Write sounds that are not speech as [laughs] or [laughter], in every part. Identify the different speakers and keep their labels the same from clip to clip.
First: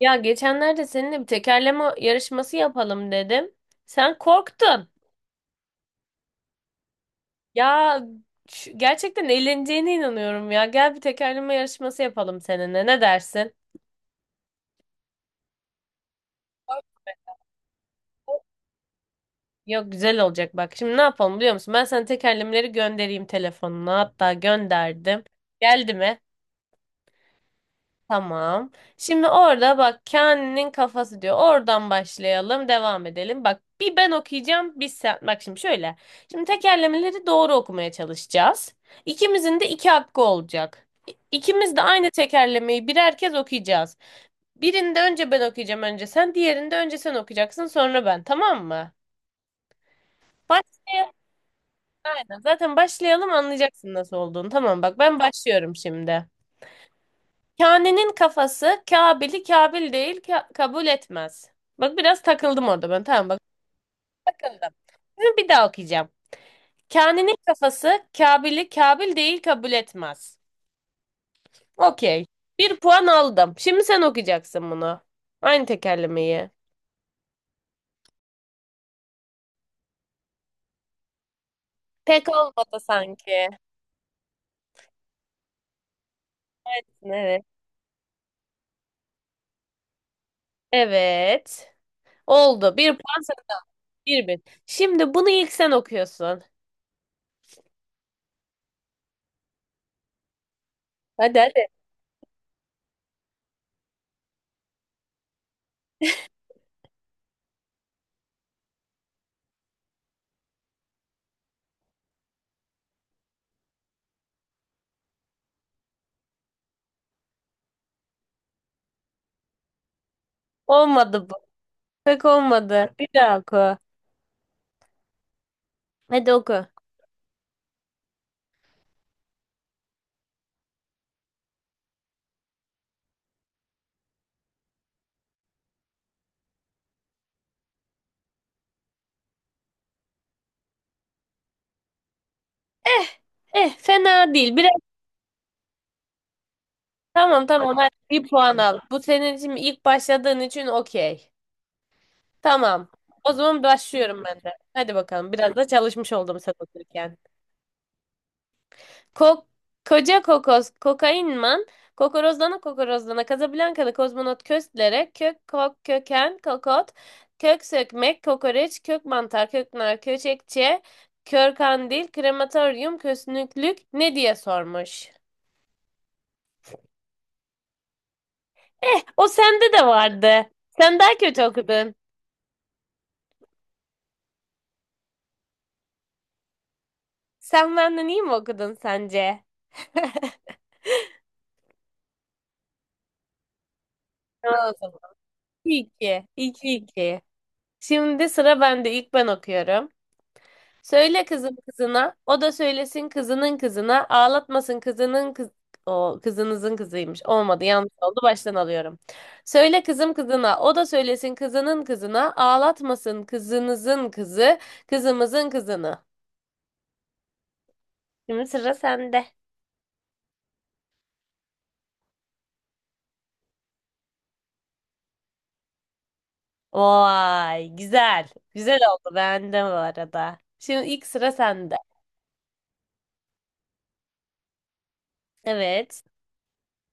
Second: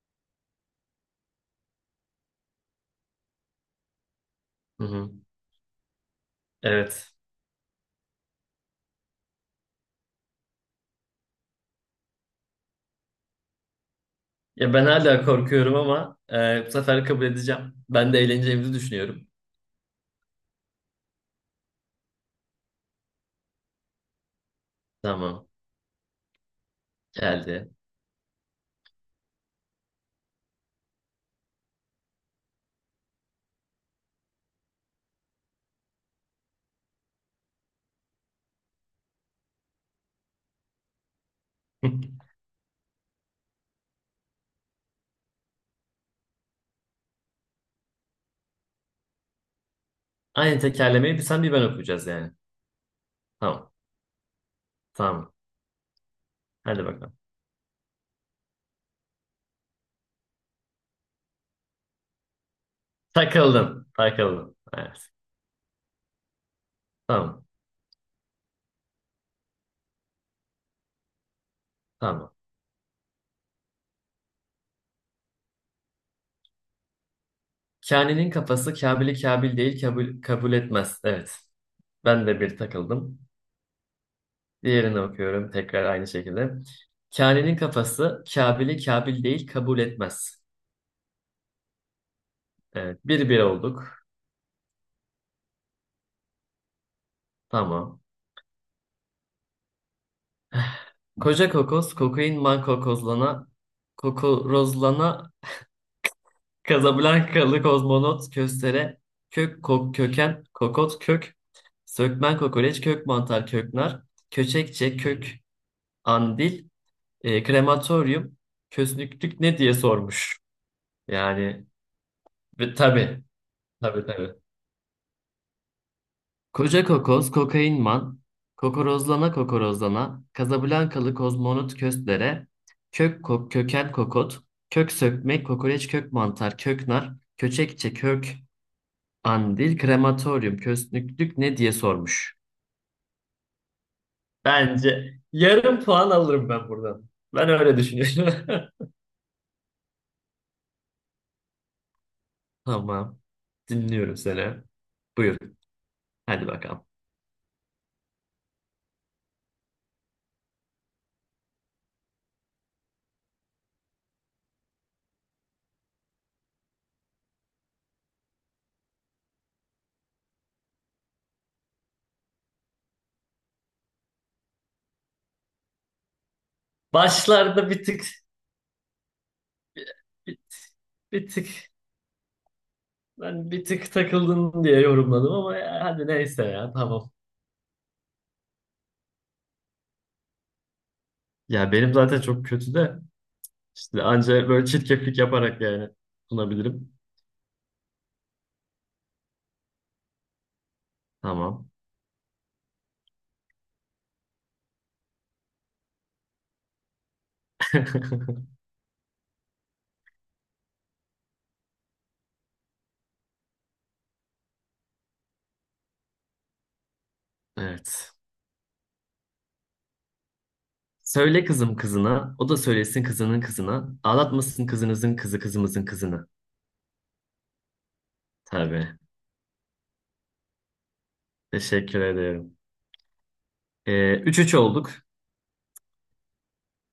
Speaker 1: Ya geçenlerde seninle bir tekerleme yarışması yapalım dedim. Sen
Speaker 2: Hı
Speaker 1: korktun.
Speaker 2: hı. Evet.
Speaker 1: Ya gerçekten eğleneceğine inanıyorum ya. Gel bir tekerleme yarışması yapalım seninle. Ne dersin?
Speaker 2: Ya ben hala korkuyorum ama bu sefer kabul edeceğim. Ben de eğleneceğimizi düşünüyorum.
Speaker 1: Yok güzel olacak bak. Şimdi ne yapalım biliyor musun? Ben sana tekerlemeleri göndereyim telefonuna. Hatta gönderdim.
Speaker 2: Tamam.
Speaker 1: Geldi mi?
Speaker 2: Geldi.
Speaker 1: Tamam. Şimdi orada bak Kaan'ın kafası diyor. Oradan başlayalım, devam edelim. Bak bir ben okuyacağım, bir sen. Bak şimdi şöyle. Şimdi tekerlemeleri doğru okumaya çalışacağız. İkimizin de iki hakkı olacak. İkimiz de aynı
Speaker 2: [laughs]
Speaker 1: tekerlemeyi birer kez okuyacağız. Birinde önce ben okuyacağım, önce sen. Diğerinde önce sen okuyacaksın, sonra ben. Tamam mı?
Speaker 2: Aynı
Speaker 1: Baş,
Speaker 2: tekerlemeyi bir sen bir ben okuyacağız yani.
Speaker 1: aynen. Zaten başlayalım
Speaker 2: Tamam.
Speaker 1: anlayacaksın nasıl olduğunu. Tamam bak ben
Speaker 2: Tamam.
Speaker 1: başlıyorum şimdi.
Speaker 2: Hadi bakalım.
Speaker 1: Kane'nin kafası Kabil'i Kabil değil kabul etmez. Bak biraz takıldım orada ben. Tamam bak
Speaker 2: Takıldın. Takıldın.
Speaker 1: takıldım.
Speaker 2: Evet.
Speaker 1: Şimdi bir daha okuyacağım. Kane'nin
Speaker 2: Tamam.
Speaker 1: kafası Kabil'i Kabil değil kabul etmez. Okey.
Speaker 2: Tamam.
Speaker 1: Bir puan aldım. Şimdi sen okuyacaksın bunu. Aynı tekerlemeyi.
Speaker 2: Kani'nin kafası Kabil'i Kabil değil kabul etmez. Evet. Ben
Speaker 1: Pek
Speaker 2: de bir
Speaker 1: olmadı
Speaker 2: takıldım.
Speaker 1: sanki.
Speaker 2: Diğerini okuyorum tekrar aynı şekilde.
Speaker 1: Evet.
Speaker 2: Kani'nin kafası Kabil'i Kabil değil kabul etmez.
Speaker 1: Evet. Oldu. Bir
Speaker 2: Evet.
Speaker 1: puan
Speaker 2: Bir bir
Speaker 1: sana.
Speaker 2: olduk.
Speaker 1: Bir bin. Şimdi bunu ilk sen okuyorsun.
Speaker 2: Tamam.
Speaker 1: Hadi
Speaker 2: Koca
Speaker 1: hadi.
Speaker 2: kokoz, kokain man kokozlana, kokorozlana, Kazablankalı kozmonot köstere, kök kok köken, kokot kök, sökmen kokoreç, kök mantar, köknar, köçekçe, kök andil, krematoryum, kösnüklük ne diye sormuş.
Speaker 1: Olmadı bu.
Speaker 2: Yani
Speaker 1: Pek
Speaker 2: ve
Speaker 1: olmadı. Bir
Speaker 2: tabii,
Speaker 1: daha oku.
Speaker 2: tabii tabii.
Speaker 1: Hadi oku.
Speaker 2: Koca kokoz, kokainman, kokorozlana kokorozlana, Kazablankalı kozmonot köstlere, kök kok, köken kokot, kök sökmek, kokoreç, kök mantar, kök nar, köçekçe, kök andil, krematoryum, kösnüklük ne diye sormuş.
Speaker 1: Eh eh fena değil. Biraz
Speaker 2: Bence yarım puan alırım ben buradan.
Speaker 1: tamam
Speaker 2: Ben
Speaker 1: tamam
Speaker 2: öyle
Speaker 1: hadi bir
Speaker 2: düşünüyorum.
Speaker 1: puan al.
Speaker 2: [laughs]
Speaker 1: Bu senin için ilk başladığın için okey. Tamam.
Speaker 2: Tamam,
Speaker 1: O zaman
Speaker 2: dinliyorum
Speaker 1: başlıyorum ben de.
Speaker 2: seni.
Speaker 1: Hadi bakalım.
Speaker 2: Buyur,
Speaker 1: Biraz da çalışmış oldum
Speaker 2: hadi
Speaker 1: sen
Speaker 2: bakalım.
Speaker 1: okurken. Ko koca kokos kokainman kokorozlana kokorozlana Casablancalı kozmonot köstlere kök kok köken kokot kök sökmek kokoreç kök mantar köknar köçekçe kör kandil krematoryum kösnüklük ne diye sormuş.
Speaker 2: Başlarda bir tık,
Speaker 1: Eh, o sende de
Speaker 2: bir,
Speaker 1: vardı. Sen daha
Speaker 2: bir
Speaker 1: kötü
Speaker 2: tık.
Speaker 1: okudun.
Speaker 2: Ben bir tık takıldın diye yorumladım ama ya, hadi neyse ya tamam.
Speaker 1: Sen benden iyi mi okudun sence? [laughs]
Speaker 2: Ya benim zaten çok kötü de işte anca böyle
Speaker 1: Tamam o zaman.
Speaker 2: çirkeflik yaparak yani
Speaker 1: İki, iki,
Speaker 2: sunabilirim.
Speaker 1: iki. Şimdi sıra bende. İlk ben okuyorum. Söyle kızım
Speaker 2: Tamam.
Speaker 1: kızına, o da söylesin kızının kızına, ağlatmasın kızının kız... O kızınızın kızıymış. Olmadı, yanlış oldu.
Speaker 2: [laughs]
Speaker 1: Baştan alıyorum. Söyle kızım kızına, o da söylesin kızının kızına, ağlatmasın kızınızın kızı, kızımızın kızını.
Speaker 2: Evet.
Speaker 1: Şimdi sıra sende.
Speaker 2: Söyle kızım kızına, o da söylesin kızının kızına. Ağlatmasın kızınızın kızı kızımızın kızını.
Speaker 1: Vay güzel. Güzel
Speaker 2: Tabii.
Speaker 1: [laughs] oldu beğendim bu arada. Şimdi ilk sıra sende.
Speaker 2: Teşekkür ederim. 3-3 olduk.
Speaker 1: Evet.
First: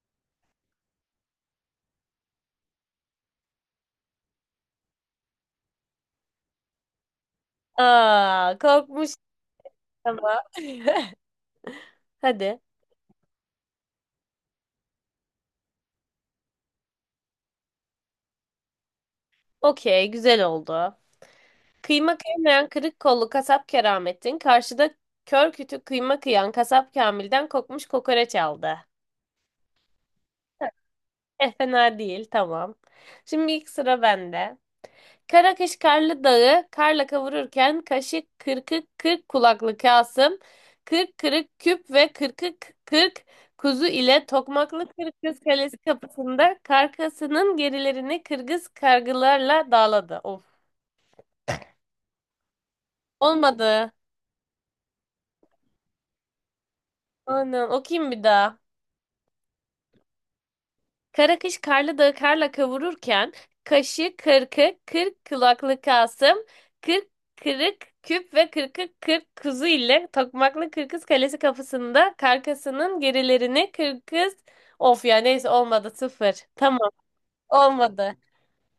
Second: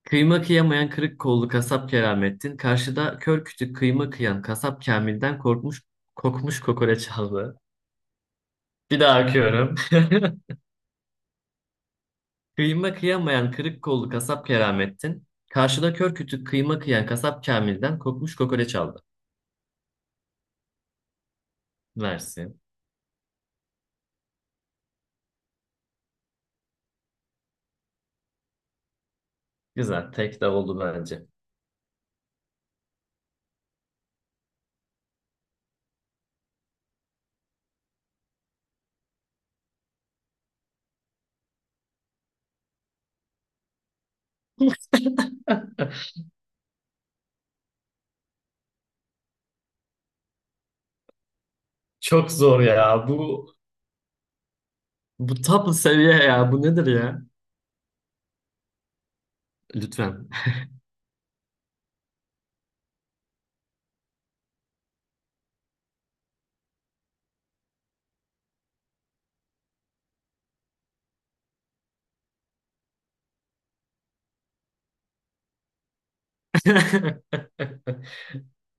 Speaker 2: Kıyma kıyamayan kırık kollu kasap Keramettin. Karşıda kör kütük kıyma kıyan kasap Kamil'den korkmuş kokmuş kokoreç aldı.
Speaker 1: Aa,
Speaker 2: Bir
Speaker 1: korkmuş
Speaker 2: daha okuyorum.
Speaker 1: ama. [laughs] Hadi.
Speaker 2: Kıyma kıyamayan kırık kollu kasap Keramettin, karşıda kör kütük kıyma kıyan kasap Kamil'den kokmuş kokoreç aldı.
Speaker 1: Okey, güzel oldu. Kıyma
Speaker 2: Versin.
Speaker 1: kıymayan kırık kollu kasap Keramettin karşıda kör kütük kıyma kıyan kasap Kamil'den kokmuş kokoreç aldı.
Speaker 2: Güzel. Tek de oldu bence.
Speaker 1: Eh fena değil, tamam. Şimdi ilk sıra bende. Karakış Karlı Dağı karla kavururken kaşık kırkık kırk kulaklı Kasım, kırk kırık küp ve kırkık kırk kuzu ile Tokmaklı Kırkız Kalesi kapısında karkasının gerilerini kırgız kargılarla dağladı. Of.
Speaker 2: Çok zor ya. Bu
Speaker 1: Olmadı.
Speaker 2: bu top seviye ya. Bu nedir ya?
Speaker 1: Aynen. Okuyayım bir daha.
Speaker 2: Lütfen.
Speaker 1: Kara kış karlı dağı karla kavururken, kaşı, kırkı, kırk kulaklı Kasım, kırk kırık küp ve kırkı kırk kuzu ile Tokmaklı Kırkız Kalesi kapısında karkasının gerilerini kırkız... Of ya neyse olmadı sıfır. Tamam olmadı.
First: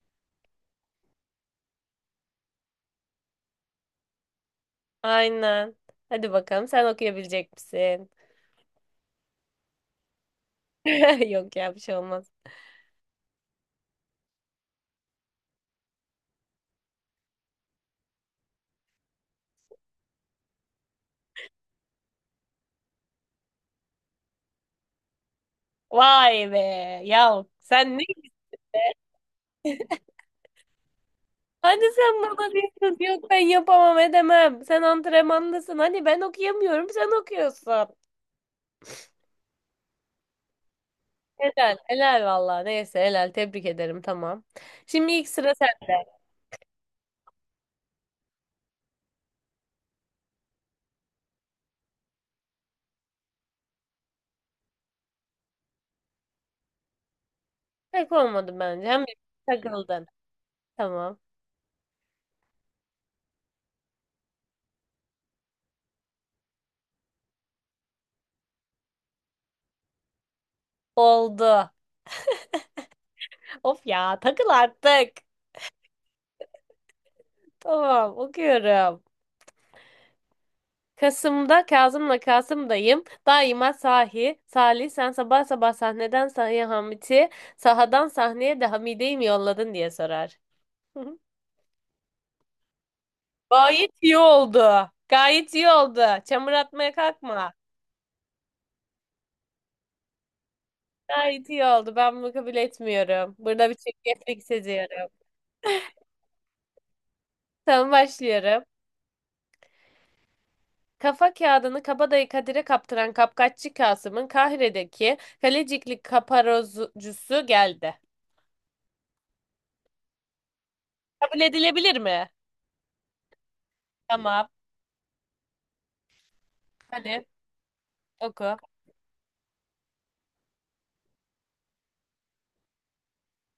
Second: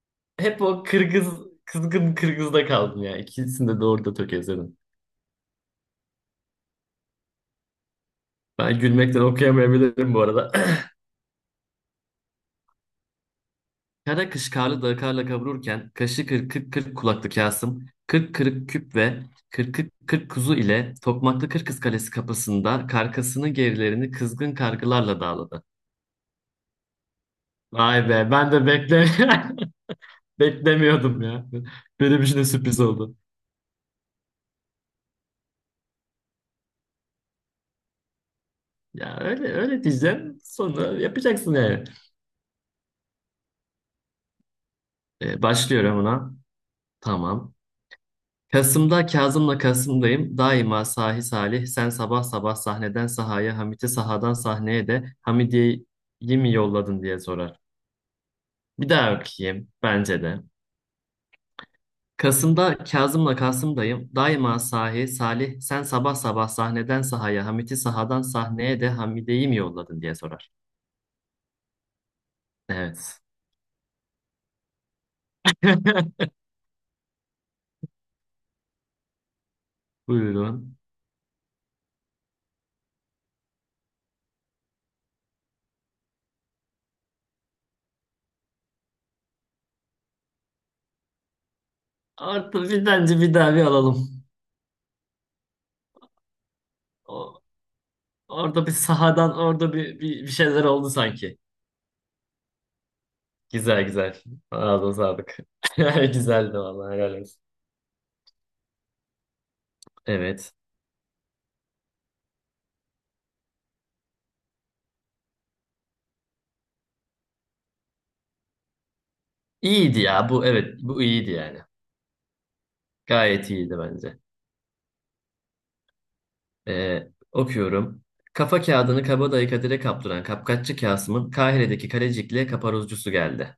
Speaker 2: [laughs] Hep o Kırgız, kızgın Kırgız'da kaldım ya. İkisini de doğru da tökezledim.
Speaker 1: Aynen. Hadi bakalım sen okuyabilecek misin?
Speaker 2: Ben gülmekten okuyamayabilirim bu arada. [clears throat]
Speaker 1: [laughs] Yok ya bir şey olmaz.
Speaker 2: Kara kış karlı dağı karla kavururken kaşı kırk kırk kırk kulaklı Kasım, kırk kırık küp ve kırk kırk kırk kuzu ile Tokmaklı Kırkız Kalesi kapısında karkasının gerilerini kızgın kargılarla dağladı.
Speaker 1: Vay be. Ya sen
Speaker 2: Vay
Speaker 1: ne
Speaker 2: be ben de [laughs] beklemiyordum ya.
Speaker 1: Hadi sen
Speaker 2: Benim için de
Speaker 1: bana
Speaker 2: sürpriz
Speaker 1: diyorsun
Speaker 2: oldu.
Speaker 1: yok ben yapamam edemem. Sen antrenmandasın. Hani ben okuyamıyorum sen okuyorsun.
Speaker 2: Ya öyle öyle diyeceğim sonra yapacaksın
Speaker 1: Helal.
Speaker 2: yani.
Speaker 1: Helal valla. Neyse helal. Tebrik ederim. Tamam. Şimdi ilk sıra
Speaker 2: Başlıyorum
Speaker 1: sende.
Speaker 2: ona. Tamam. Kasım'da Kazım'la Kasım'dayım. Daima sahi salih. Sen sabah sabah sahneden sahaya, Hamit'i sahadan sahneye de Hamidiye'yi mi yolladın diye sorar.
Speaker 1: Pek olmadı bence.
Speaker 2: Bir
Speaker 1: Hem de
Speaker 2: daha okuyayım.
Speaker 1: takıldın.
Speaker 2: Bence de.
Speaker 1: Tamam.
Speaker 2: Kasım'da Kazım'la Kasım'dayım. Daima sahi salih. Sen sabah sabah sahneden sahaya, Hamit'i sahadan sahneye de Hamidiye'yi mi yolladın diye sorar.
Speaker 1: Oldu.
Speaker 2: Evet.
Speaker 1: Of ya takıl artık.
Speaker 2: [laughs]
Speaker 1: Tamam okuyorum.
Speaker 2: Buyurun.
Speaker 1: Kasım'da Kazım'la Kasım'dayım. Daima sahi. Salih sen sabah sabah sahneden sahaya Hamit'i, sahadan sahneye de Hamide'yi mi yolladın diye sorar. [laughs]
Speaker 2: Orada bir bence bir daha bir
Speaker 1: Gayet iyi
Speaker 2: alalım.
Speaker 1: oldu. Gayet iyi oldu. Çamur atmaya
Speaker 2: O-
Speaker 1: kalkma.
Speaker 2: Orada bir sahadan orada bir şeyler oldu sanki.
Speaker 1: Gayet iyi oldu. Ben bunu kabul etmiyorum. Burada bir
Speaker 2: Güzel güzel.
Speaker 1: çirkeflik
Speaker 2: Ağzına
Speaker 1: seziyorum.
Speaker 2: sağlık. [laughs] Güzeldi vallahi helal olsun.
Speaker 1: Tamam başlıyorum.
Speaker 2: Evet.
Speaker 1: Kafa kağıdını kabadayı Kadir'e kaptıran kapkaççı Kasım'ın Kahire'deki kalecikli kaparozcusu geldi.
Speaker 2: İyiydi ya bu evet bu iyiydi
Speaker 1: Kabul
Speaker 2: yani.
Speaker 1: edilebilir mi?
Speaker 2: Gayet iyiydi bence.
Speaker 1: Tamam. Hadi
Speaker 2: Okuyorum.
Speaker 1: oku.
Speaker 2: Kafa kağıdını kabadayı Kadir'e kaptıran kapkaççı Kasım'ın Kahire'deki kalecikle kaparuzcusu geldi.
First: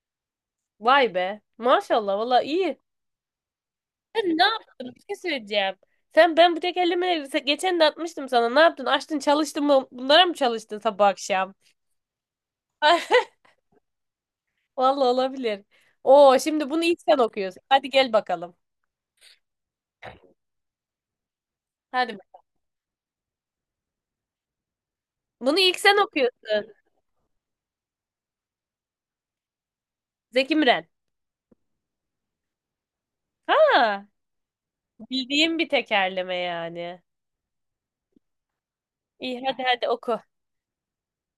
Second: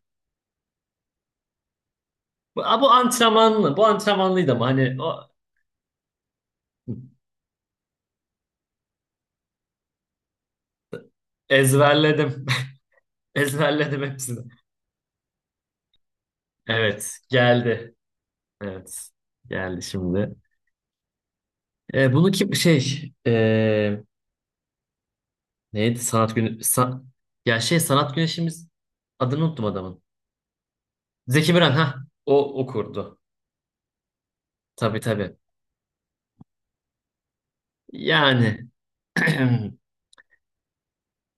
Speaker 1: Vay be. Maşallah valla
Speaker 2: Bu,
Speaker 1: iyi.
Speaker 2: a, bu antrenmanlı. Bu
Speaker 1: Sen ne
Speaker 2: antrenmanlıydı ama
Speaker 1: yaptın? Bir
Speaker 2: hani
Speaker 1: şey
Speaker 2: o,
Speaker 1: söyleyeceğim. Sen ben bu tek elime geçen de atmıştım sana. Ne yaptın? Açtın çalıştın mı? Bunlara mı çalıştın sabah akşam?
Speaker 2: ezberledim. [laughs]
Speaker 1: [laughs]
Speaker 2: Ezberledim hepsini.
Speaker 1: Vallahi olabilir. Oo şimdi bunu ilk sen
Speaker 2: Evet
Speaker 1: okuyorsun. Hadi
Speaker 2: geldi.
Speaker 1: gel bakalım.
Speaker 2: Evet geldi şimdi.
Speaker 1: Hadi.
Speaker 2: Bunu kim şey
Speaker 1: Bunu ilk sen
Speaker 2: Neydi sanat günü?
Speaker 1: okuyorsun.
Speaker 2: Ya şey sanat güneşimiz adını unuttum adamın.
Speaker 1: Zeki Müren.
Speaker 2: Zeki Müren ha o okurdu.
Speaker 1: Ha,
Speaker 2: Tabii tabii.
Speaker 1: bildiğim bir tekerleme yani.
Speaker 2: Yani
Speaker 1: İyi hadi
Speaker 2: [clears throat]
Speaker 1: hadi oku.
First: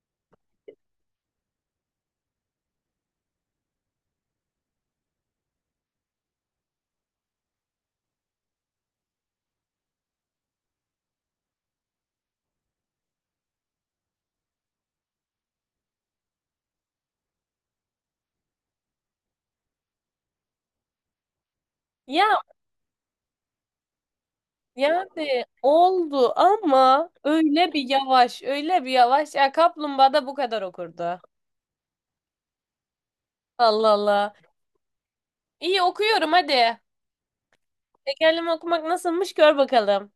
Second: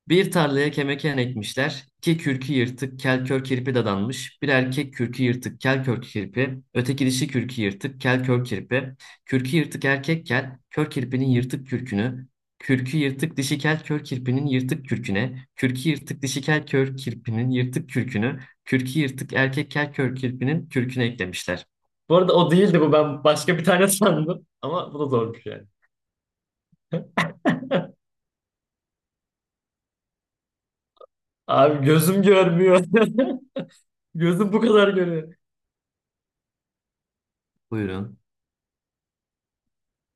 Speaker 2: Bir tarlaya kemeken ekmişler. İki kürkü yırtık kel kör kirpi dadanmış. Bir erkek kürkü yırtık kel kör kirpi. Öteki dişi kürkü yırtık kel kör kirpi. Kürkü yırtık erkek kel. Kör kirpinin yırtık kürkünü. Kürkü yırtık dişi kel kör kirpinin yırtık kürküne. Kürkü yırtık dişi kel kör kirpinin yırtık kürkünü. Kürkü yırtık erkek kel kör kirpinin kürküne eklemişler. Bu
Speaker 1: Ya
Speaker 2: arada o değildi bu. Ben başka bir tane [laughs] sandım. Ama bu da
Speaker 1: Yani
Speaker 2: zormuş yani.
Speaker 1: oldu ama öyle bir yavaş, öyle bir yavaş. Ya kaplumbağa da bu kadar okurdu.
Speaker 2: Abi gözüm görmüyor.
Speaker 1: Allah
Speaker 2: [laughs]
Speaker 1: Allah.
Speaker 2: Gözüm bu kadar görüyor.
Speaker 1: İyi okuyorum hadi.
Speaker 2: Buyurun.
Speaker 1: Tekerleme okumak nasılmış gör bakalım.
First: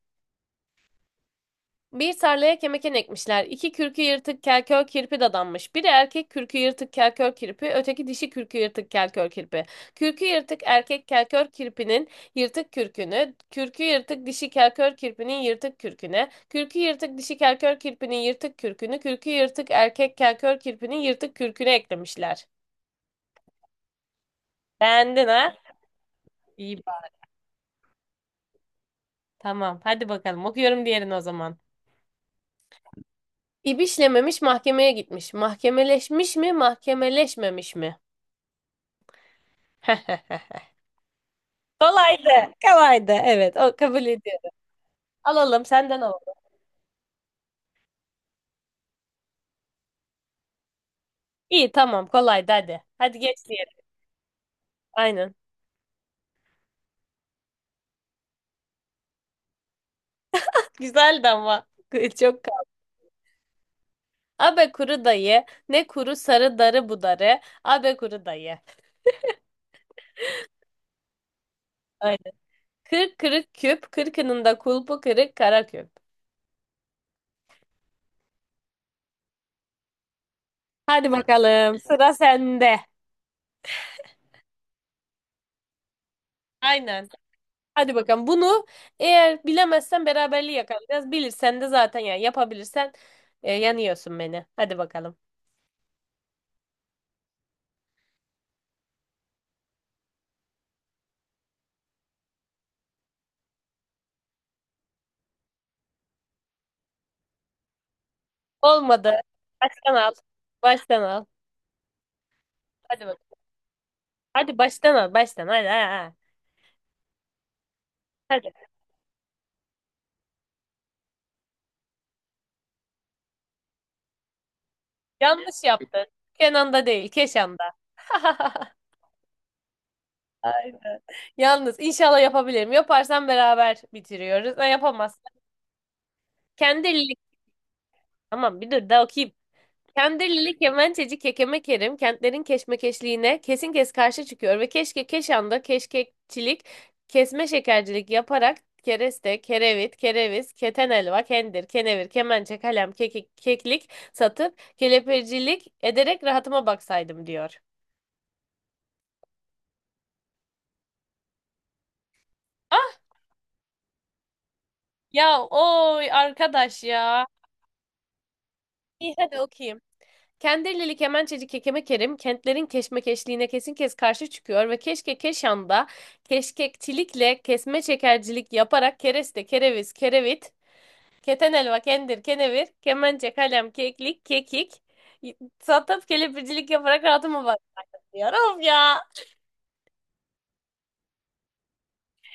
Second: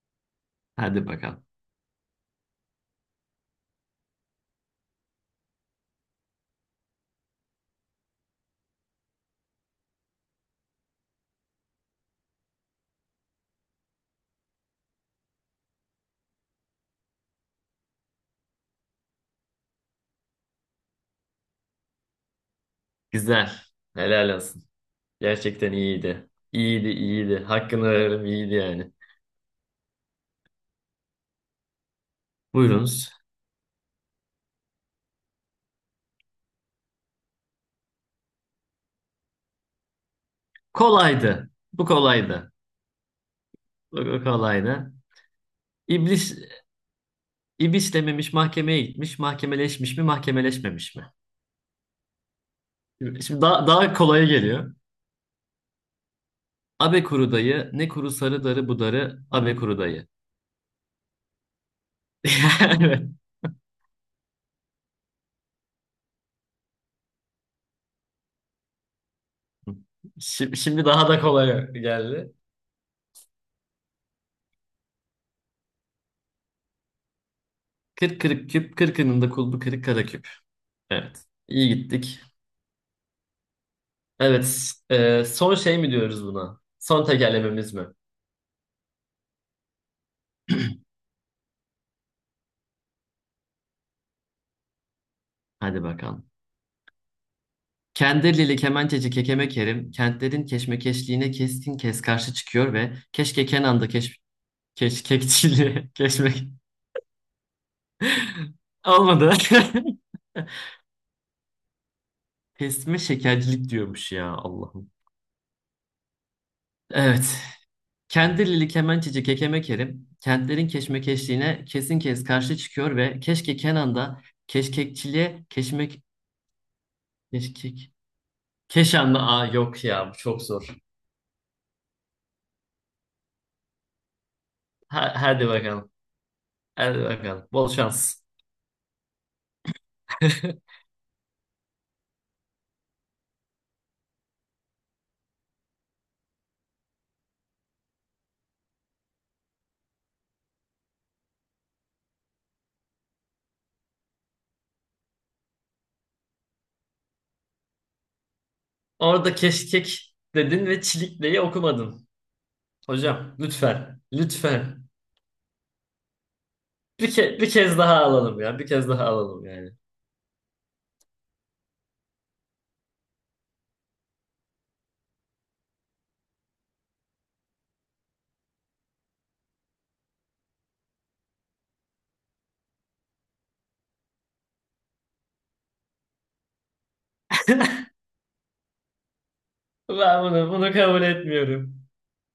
Speaker 2: Hadi bakalım.
Speaker 1: Bir tarlaya kemeken ekmişler. İki kürkü yırtık kelkör kirpi dadanmış. Biri erkek kürkü yırtık kelkör kirpi, öteki dişi kürkü yırtık kelkör kirpi. Kürkü yırtık erkek kelkör kirpinin yırtık kürkünü, kürkü yırtık dişi kelkör kirpinin yırtık kürküne, kürkü yırtık dişi kelkör kirpinin yırtık kürkünü, kürkü yırtık erkek kelkör kirpinin yırtık kürküne eklemişler.
Speaker 2: Güzel. Helal olsun.
Speaker 1: Beğendin ha?
Speaker 2: Gerçekten iyiydi.
Speaker 1: İyi
Speaker 2: İyiydi,
Speaker 1: bak.
Speaker 2: iyiydi. Hakkını veririm, iyiydi yani.
Speaker 1: Tamam. Hadi bakalım. Okuyorum diğerini o zaman.
Speaker 2: Buyurunuz.
Speaker 1: İbişlememiş mahkemeye gitmiş. Mahkemeleşmiş mi, mahkemeleşmemiş mi? [laughs]
Speaker 2: Kolaydı. Bu
Speaker 1: Kolaydı.
Speaker 2: kolaydı.
Speaker 1: Kolaydı. Evet. O
Speaker 2: Bu
Speaker 1: kabul
Speaker 2: bu
Speaker 1: ediyorum.
Speaker 2: kolaydı.
Speaker 1: Alalım. Senden alalım.
Speaker 2: İblis, ibis dememiş mahkemeye gitmiş. Mahkemeleşmiş mi, mahkemeleşmemiş mi?
Speaker 1: İyi tamam. Kolaydı hadi. Hadi
Speaker 2: Şimdi
Speaker 1: geç
Speaker 2: şimdi daha,
Speaker 1: diyelim.
Speaker 2: daha kolaya geliyor.
Speaker 1: Aynen.
Speaker 2: Abe kuru dayı, ne kuru sarı darı bu darı, abe kuru dayı.
Speaker 1: [laughs] Güzeldi ama. [laughs] Çok kaldı.
Speaker 2: [laughs] Evet.
Speaker 1: Abe kuru dayı. Ne kuru sarı darı budarı. Abe kuru dayı.
Speaker 2: Şimdi daha da kolay
Speaker 1: Aynen.
Speaker 2: geldi.
Speaker 1: Kırk kırık küp. Kırkının da kulpu kırık kara küp.
Speaker 2: Kırk kırık küp, kırkının da kulbu kırık kara küp.
Speaker 1: Hadi
Speaker 2: Evet. İyi
Speaker 1: bakalım. Sıra
Speaker 2: gittik.
Speaker 1: sende.
Speaker 2: Evet. Son şey mi diyoruz buna? Son
Speaker 1: Aynen.
Speaker 2: tekerlememiz mi?
Speaker 1: Hadi bakalım. Bunu eğer bilemezsen beraberliği yakalayacağız. Bilirsen de zaten yani yapabilirsen yanıyorsun beni. Hadi bakalım.
Speaker 2: Hadi bakalım. Kendirlili kemençeci Kekeme Kerim kentlerin keşmekeşliğine keskin kes karşı çıkıyor ve keşke Kenan'da keş, keşkekçiliğe [laughs] keşmek [laughs]
Speaker 1: Olmadı.
Speaker 2: olmadı.
Speaker 1: Baştan
Speaker 2: [laughs]
Speaker 1: al. Baştan al.
Speaker 2: Kesme
Speaker 1: Hadi bak.
Speaker 2: şekercilik diyormuş ya
Speaker 1: Hadi
Speaker 2: Allah'ım.
Speaker 1: baştan al. Baştan. Hadi. Ha, ha.
Speaker 2: Evet.
Speaker 1: Hadi.
Speaker 2: Kendirlili kemençeci Kekeme Kerim kentlerin keşmekeşliğine kesin kez karşı çıkıyor ve keşke Kenan'da keşkekçiliğe
Speaker 1: Yanlış
Speaker 2: keşmek
Speaker 1: yaptın. Kenan'da değil. Keşan'da.
Speaker 2: keşkek
Speaker 1: [laughs]
Speaker 2: Keşanlı A yok ya bu çok zor.
Speaker 1: Aynen. Yalnız inşallah yapabilirim. Yaparsam beraber bitiriyoruz. Ha, yapamazsan.
Speaker 2: Hadi bakalım.
Speaker 1: Kendi
Speaker 2: Hadi
Speaker 1: elini.
Speaker 2: bakalım. Bol şans.
Speaker 1: Tamam bir dur daha okuyayım. Kendirlili
Speaker 2: [laughs]
Speaker 1: kemençeci Kekeme Kerim kentlerin keşmekeşliğine kesin kes karşı çıkıyor ve keşke Keşan'da keşkekçilik, kesme şekercilik yaparak kereste, kerevit, kereviz, keten elva, kendir, kenevir, kemençe, kalem, kekik, keklik satıp kelepircilik ederek rahatıma baksaydım diyor.
Speaker 2: Orada keşkek dedin ve çilikleyi okumadın.
Speaker 1: Ah
Speaker 2: Hocam lütfen. Lütfen.
Speaker 1: ya oy arkadaş ya.
Speaker 2: Bir kez daha alalım ya. Bir kez daha
Speaker 1: İyi hadi
Speaker 2: alalım yani.
Speaker 1: okuyayım. Kendirlili Kemençeci Kekeme Kerim kentlerin keşmekeşliğine kesin kes karşı çıkıyor ve keşke Keşan'da keşkekçilikle kesme çekercilik yaparak kereste, kereviz, kerevit, keten elva, kendir, kenevir, kemençe, kalem, keklik, kekik, satıp kelepircilik yaparak rahatıma bak
Speaker 2: [laughs]
Speaker 1: diyor. Of ya.
Speaker 2: Ben bunu kabul etmiyorum.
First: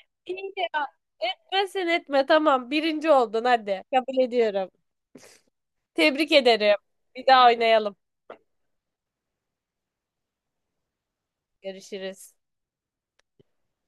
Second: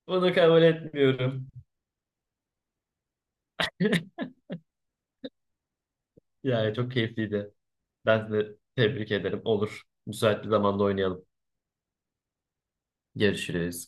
Speaker 2: Bunu
Speaker 1: İyi
Speaker 2: kabul
Speaker 1: ya.
Speaker 2: etmiyorum.
Speaker 1: Etme sen etme tamam birinci oldun hadi. Kabul
Speaker 2: [laughs]
Speaker 1: ediyorum. Tebrik ederim.
Speaker 2: Yani çok
Speaker 1: Bir daha
Speaker 2: keyifliydi.
Speaker 1: oynayalım.
Speaker 2: Ben de tebrik ederim. Olur. Müsait bir zamanda oynayalım.
Speaker 1: Görüşürüz.
Speaker 2: Görüşürüz.